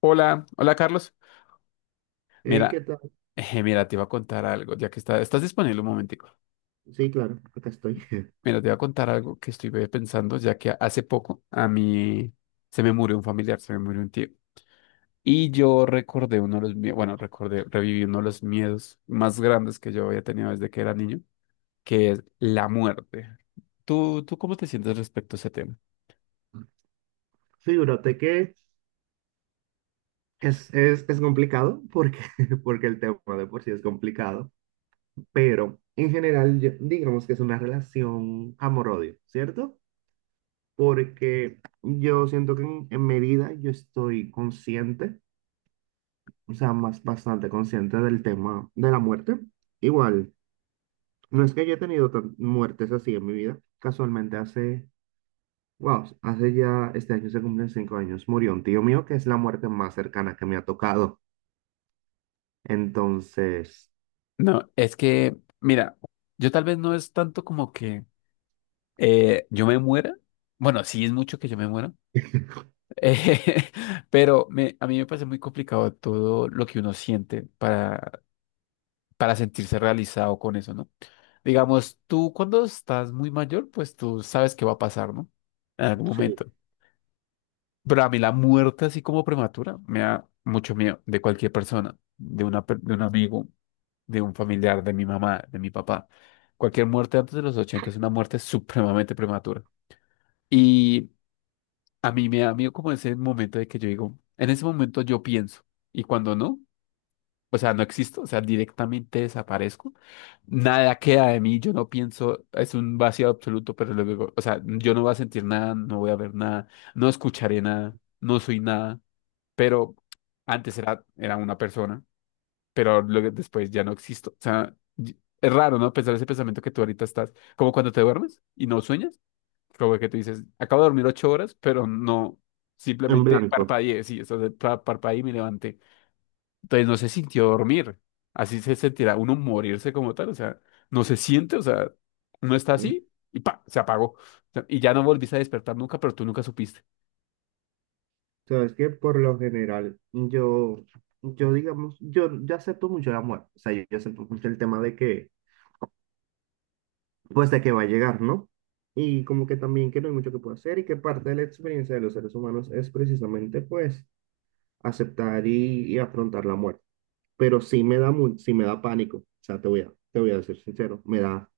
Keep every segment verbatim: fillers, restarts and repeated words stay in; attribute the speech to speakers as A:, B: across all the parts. A: Hola, hola Carlos.
B: Ey, ¿qué
A: Mira,
B: tal?
A: eh, mira, te iba a contar algo, ya que está, estás disponible un momentico.
B: Sí, claro, acá estoy.
A: Mira, te iba a contar algo que estuve pensando, ya que hace poco a mí se me murió un familiar, se me murió un tío. Y yo recordé uno de los miedos, bueno, recordé, reviví uno de los miedos más grandes que yo había tenido desde que era niño, que es la muerte. ¿Tú, tú cómo te sientes respecto a ese tema?
B: Sí, brote, que es, es, es complicado porque, porque el tema de por sí es complicado, pero en general yo- digamos que es una relación amor-odio, ¿cierto? Porque yo siento que en, en medida yo estoy consciente, o sea, más bastante consciente del tema de la muerte. Igual, no es que haya tenido tan- muertes así en mi vida, casualmente hace... Wow, hace ya, este año se cumplen cinco años. Murió un tío mío que es la muerte más cercana que me ha tocado. Entonces...
A: No, es que, mira, yo tal vez no es tanto como que eh, yo me muera. Bueno, sí es mucho que yo me muera, Eh, pero me- a mí me parece muy complicado todo lo que uno siente para, para sentirse realizado con eso, ¿no? Digamos, tú cuando estás muy mayor, pues tú sabes qué va a pasar, ¿no? En algún
B: Sí,
A: momento. Pero a mí la muerte así como prematura me da mucho miedo de cualquier persona, de una, per- de un amigo, de un familiar, de mi mamá, de mi papá. Cualquier muerte antes de los ochenta es una muerte supremamente prematura. A mí me da miedo como ese momento de que yo digo, en ese momento yo pienso, y cuando no, o sea, no existo, o sea, directamente desaparezco, nada queda de mí, yo no pienso, es un vacío absoluto, pero luego, o sea, yo no voy a sentir nada, no voy a ver nada, no escucharé nada, no soy nada, pero antes era, era una persona, pero luego después ya no existo, o sea, y- es raro, ¿no? Pensar ese pensamiento que tú ahorita estás, como cuando te duermes y no sueñas. Como que tú dices, acabo de dormir ocho horas, pero no,
B: en
A: simplemente
B: blanco.
A: parpadeé, sí, eso de pa- parpadeé y me levanté. Entonces no se sintió dormir, así se sentirá uno morirse como tal, o sea, no se siente, o sea, no está
B: ¿Eh?
A: así y pa, se apagó. O sea, y ya no volviste a despertar nunca, pero tú nunca supiste.
B: Sabes que por lo general, yo, yo digamos, yo, yo acepto mucho la muerte. O sea, yo, yo acepto mucho el tema de que, pues de que va a llegar, ¿no? Y como que también que no hay mucho que pueda hacer y que parte de la experiencia de los seres humanos es precisamente, pues, aceptar y, y afrontar la muerte. Pero sí me da, mu- sí me da pánico. O sea, te voy a, te voy a ser sincero, me da,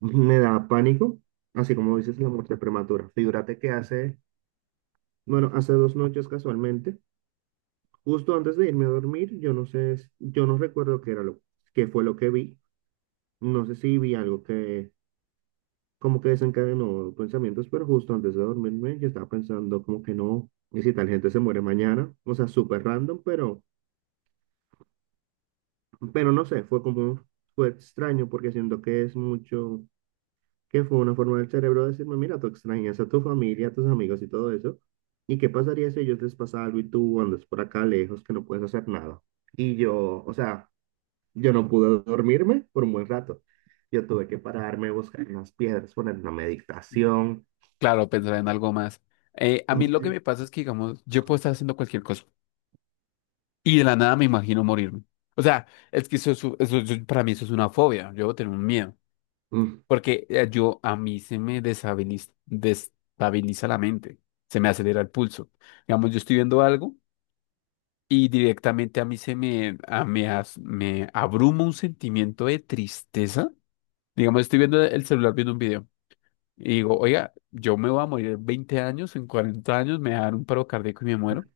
B: me da pánico, así como dices la muerte prematura. Figúrate que hace, bueno, hace dos noches casualmente, justo antes de irme a dormir, yo no sé, s- yo no recuerdo qué era lo, qué fue lo que vi. No sé si vi algo que como que desencadenó pensamientos, pero justo antes de dormirme yo estaba pensando como que no, y si tal gente se muere mañana, o sea, súper random, pero, pero no sé, fue como, fue extraño porque siento que es mucho, que fue una forma del cerebro de decirme, mira, tú extrañas a tu familia, a tus amigos y todo eso. ¿Y qué pasaría si a ellos les pasa algo y tú andas por acá lejos que no puedes hacer nada? Y yo, o sea, yo no pude dormirme por un buen rato. Yo tuve que pararme, buscar unas piedras, poner una meditación.
A: Claro, pensar en algo más. Eh, a mí lo que me
B: Sí,
A: pasa es que, digamos, yo puedo estar haciendo cualquier cosa y de la nada me imagino morirme. O sea, es que eso, es- eso- eso- para mí eso es una fobia, yo tengo un miedo.
B: mm,
A: Porque eh, yo, a mí se me deshabili- destabiliza la mente, se me acelera el pulso. Digamos, yo estoy viendo algo y directamente a mí se me, a- me, as- me abruma un sentimiento de tristeza. Digamos, estoy viendo el celular viendo un video. Y digo, oiga, yo me voy a morir en veinte años, en cuarenta años, me va a dar un paro cardíaco y me muero.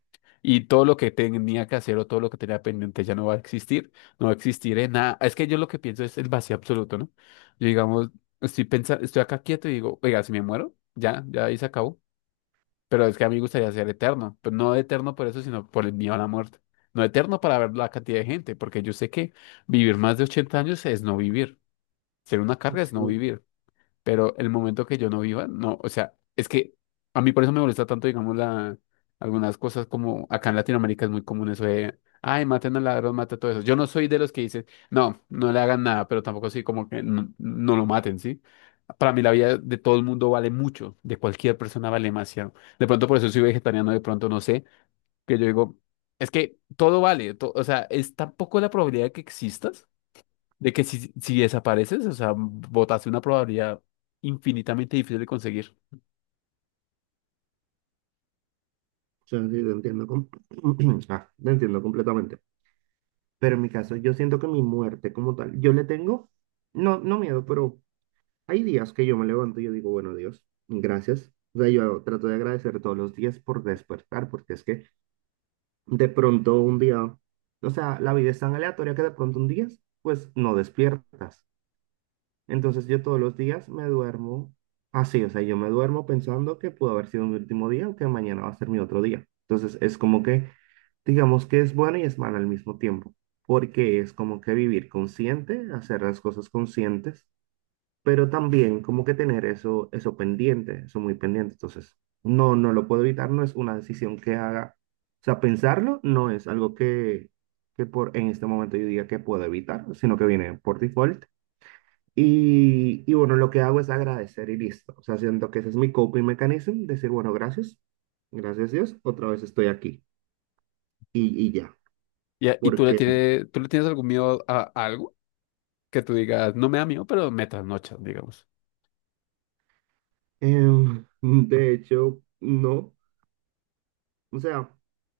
A: Y todo lo que tenía que hacer o todo lo que tenía pendiente ya no va a existir, no va a existir en nada. Es que yo lo que pienso es el vacío absoluto, ¿no? Yo, digamos, estoy pensando, estoy acá quieto y digo, oiga, si me muero, ya, ya ahí se acabó. Pero es que a mí me gustaría ser eterno, pero no eterno por eso, sino por el miedo a la muerte. No eterno para ver la cantidad de gente, porque yo sé que vivir más de ochenta años es no vivir. Ser una carga es no
B: sí,
A: vivir. Pero el momento que yo no viva, no, o sea, es que a mí por eso me molesta tanto, digamos, la, algunas cosas como acá en Latinoamérica es muy común eso de, ay, maten al ladrón, mata todo eso. Yo no soy de los que dicen, no, no le hagan nada, pero tampoco soy como que no, no lo maten, ¿sí? Para mí la vida de todo el mundo vale mucho, de cualquier persona vale demasiado. De pronto por eso soy vegetariano, de pronto no sé, que yo digo, es que todo vale, to- o sea, es tan poco la probabilidad de que existas de que si, si desapareces, o sea, botaste una probabilidad infinitamente difícil de conseguir.
B: sí, lo entiendo, com- ah, lo entiendo completamente. Pero en mi caso, yo siento que mi muerte como tal, yo le tengo, no, no miedo, pero... Hay días que yo me levanto y yo digo, bueno, Dios, gracias. O sea, yo trato de agradecer todos los días por despertar, porque es que de pronto un día, o sea, la vida es tan aleatoria que de pronto un día, pues no despiertas. Entonces yo todos los días me duermo así, o sea, yo me duermo pensando que pudo haber sido mi último día o que mañana va a ser mi otro día. Entonces es como que, digamos que es bueno y es malo al mismo tiempo, porque es como que vivir consciente, hacer las cosas conscientes, pero también como que tener eso, eso pendiente, eso muy pendiente. Entonces, no, no lo puedo evitar, no es una decisión que haga. O sea, pensarlo no es algo que, que por, en este momento yo diga que puedo evitar, sino que viene por default. Y, y bueno, lo que hago es agradecer y listo. O sea, siento que ese es mi coping mechanism, decir, bueno, gracias, gracias Dios, otra vez estoy aquí y, y ya.
A: Y, a- y tú le
B: Porque...
A: tienes, tú le tienes algún miedo a, a algo que tú digas, no me da miedo, pero me trasnocha, digamos.
B: em, de hecho, no. O sea,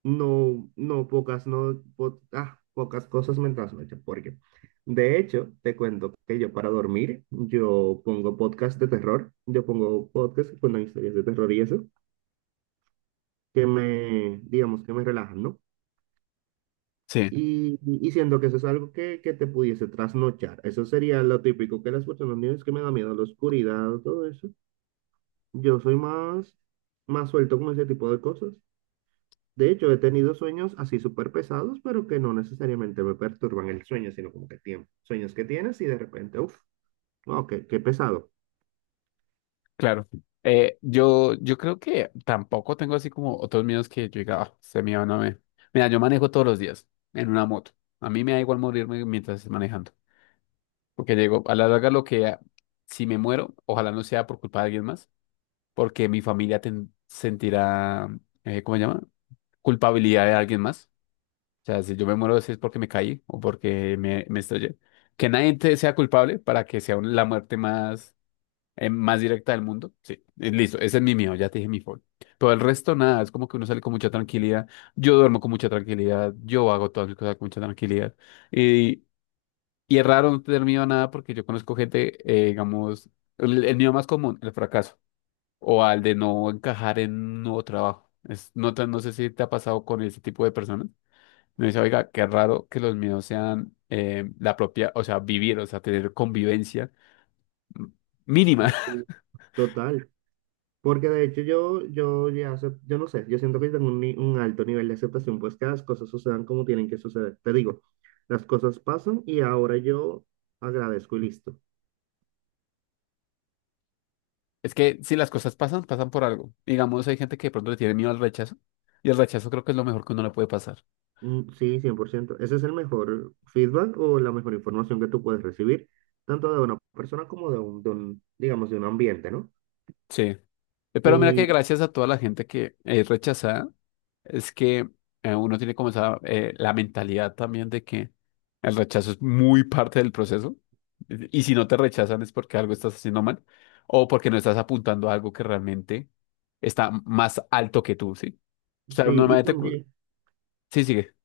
B: no, no, pocas, no, po- ah, pocas cosas me trasnochan, porque de hecho, te cuento que yo para dormir, yo pongo podcast de terror, yo pongo podcast con historias de terror y eso, que me, digamos, que me relajan, ¿no?
A: Sí,
B: Y, y siento que eso es algo que, que te pudiese trasnochar. Eso sería lo típico que las personas dicen, es que me da miedo la oscuridad, todo eso. Yo soy más, más suelto con ese tipo de cosas. De hecho, he tenido sueños así súper pesados, pero que no necesariamente me perturban el sueño, sino como que tiempo. Sueños que tienes y de repente, uff, wow, qué, qué pesado.
A: claro. Eh, yo, yo creo que tampoco tengo así como otros miedos que yo diga, ah, ese miedo no me. Mira, yo manejo todos los días en una moto. A mí me da igual morirme mientras esté manejando. Porque llego, a la larga lo que, si me muero, ojalá no sea por culpa de alguien más, porque mi familia ten- sentirá, eh, ¿cómo se llama? Culpabilidad de alguien más. O sea, si yo me muero, si es porque me caí o porque me, me estrellé. Que nadie te sea culpable para que sea un- la muerte más, eh, más directa del mundo. Sí, eh, listo, ese es mi miedo, ya te dije mi fobi. Todo el resto, nada, es como que uno sale con mucha tranquilidad. Yo duermo con mucha tranquilidad, yo hago todas mis cosas con mucha tranquilidad. Y, y es raro no tener miedo a nada porque yo conozco gente, eh, digamos, el, el miedo más común, el fracaso o al de no encajar en un nuevo trabajo. Es, no, te- no sé si te ha pasado con ese tipo de personas. Me dice, oiga, qué raro que los míos sean eh, la propia, o sea, vivir, o sea, tener convivencia mm, mínima.
B: Sí, total. Porque de hecho yo, yo ya sé, yo no sé, yo siento que tengo un, ni- un alto nivel de aceptación, pues que las cosas sucedan como tienen que suceder. Te digo, las cosas pasan y ahora yo agradezco y listo.
A: Es que si las cosas pasan, pasan por algo. Digamos, hay gente que de pronto le tiene miedo al rechazo, y el rechazo creo que es lo mejor que uno le puede pasar.
B: Mm, sí, cien por ciento Ese es el mejor feedback o la mejor información que tú puedes recibir, tanto de una persona como de un, de un digamos, de un ambiente, ¿no?
A: Sí. Eh, pero mira que
B: Y
A: gracias a toda la gente que es rechazada, es que eh, uno tiene como esa, eh, la mentalidad también de que el rechazo es muy parte del proceso. Y si no te rechazan es porque algo estás haciendo mal o porque no estás apuntando a algo que realmente está más alto que tú, ¿sí? O sea,
B: sí, y
A: normalmente... cu-
B: también,
A: Sí, sigue.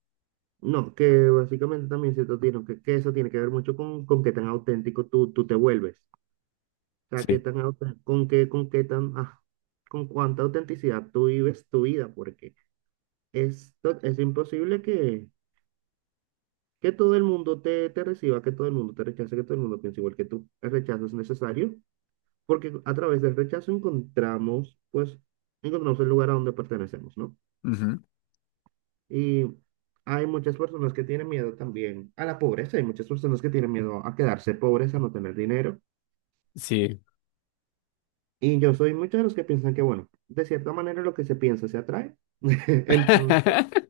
B: no, que básicamente también se tiene que, que eso tiene que ver mucho con, con qué tan auténtico tú, tú te vuelves. O sea, qué
A: Sí.
B: tan auten- con qué, con qué tan, ah, con cuánta autenticidad tú vives tu vida, porque es, to- es imposible que, que todo el mundo te, te reciba, que todo el mundo te rechace, que todo el mundo piense igual que tú. El rechazo es necesario, porque a través del rechazo encontramos, pues, encontramos el lugar a donde pertenecemos, ¿no?
A: Ujú.
B: Y hay muchas personas que tienen miedo también a la pobreza, hay muchas personas que tienen miedo a quedarse pobres, a no tener dinero.
A: Sí.
B: Y yo soy muchos de los que piensan que, bueno, de cierta manera lo que se piensa se atrae. Entonces,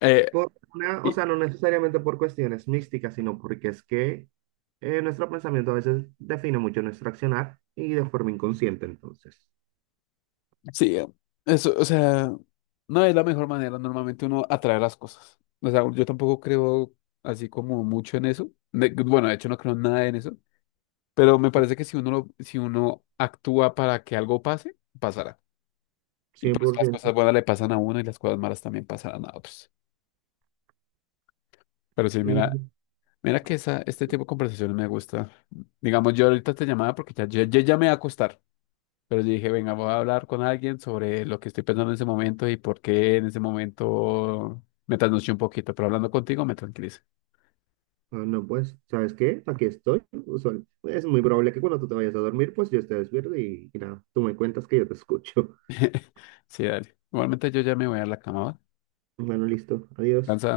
A: Eh,
B: por una, o
A: y-
B: sea, no necesariamente por cuestiones místicas, sino porque es que eh, nuestro pensamiento a veces define mucho nuestro accionar y de forma inconsciente, entonces.
A: sí, eso, o sea... No es la mejor manera normalmente uno atrae las cosas. O sea, yo tampoco creo así como mucho en eso. De- bueno, de hecho no creo nada en eso. Pero me parece que si uno, lo- si uno actúa para que algo pase, pasará. Y pues las
B: cien por ciento.
A: cosas buenas le pasan a uno y las cosas malas también pasarán a otros. Pero sí,
B: Y
A: mira, mira que esa, este tipo de conversaciones me gusta. Digamos, yo ahorita te llamaba porque ya, ya, ya ya me voy a acostar. Pero yo dije, venga, voy a hablar con alguien sobre lo que estoy pensando en ese momento y por qué en ese momento me trasnoché un poquito, pero hablando contigo me tranquiliza.
B: ah, no, pues, ¿sabes qué? Aquí estoy. Usual- Es muy probable que cuando tú te vayas a dormir, pues yo esté despierto y, y nada, tú me cuentas que yo te escucho.
A: Sí, dale. Igualmente yo ya me voy a la cama, ¿va?
B: Bueno, listo. Adiós.
A: Descansa.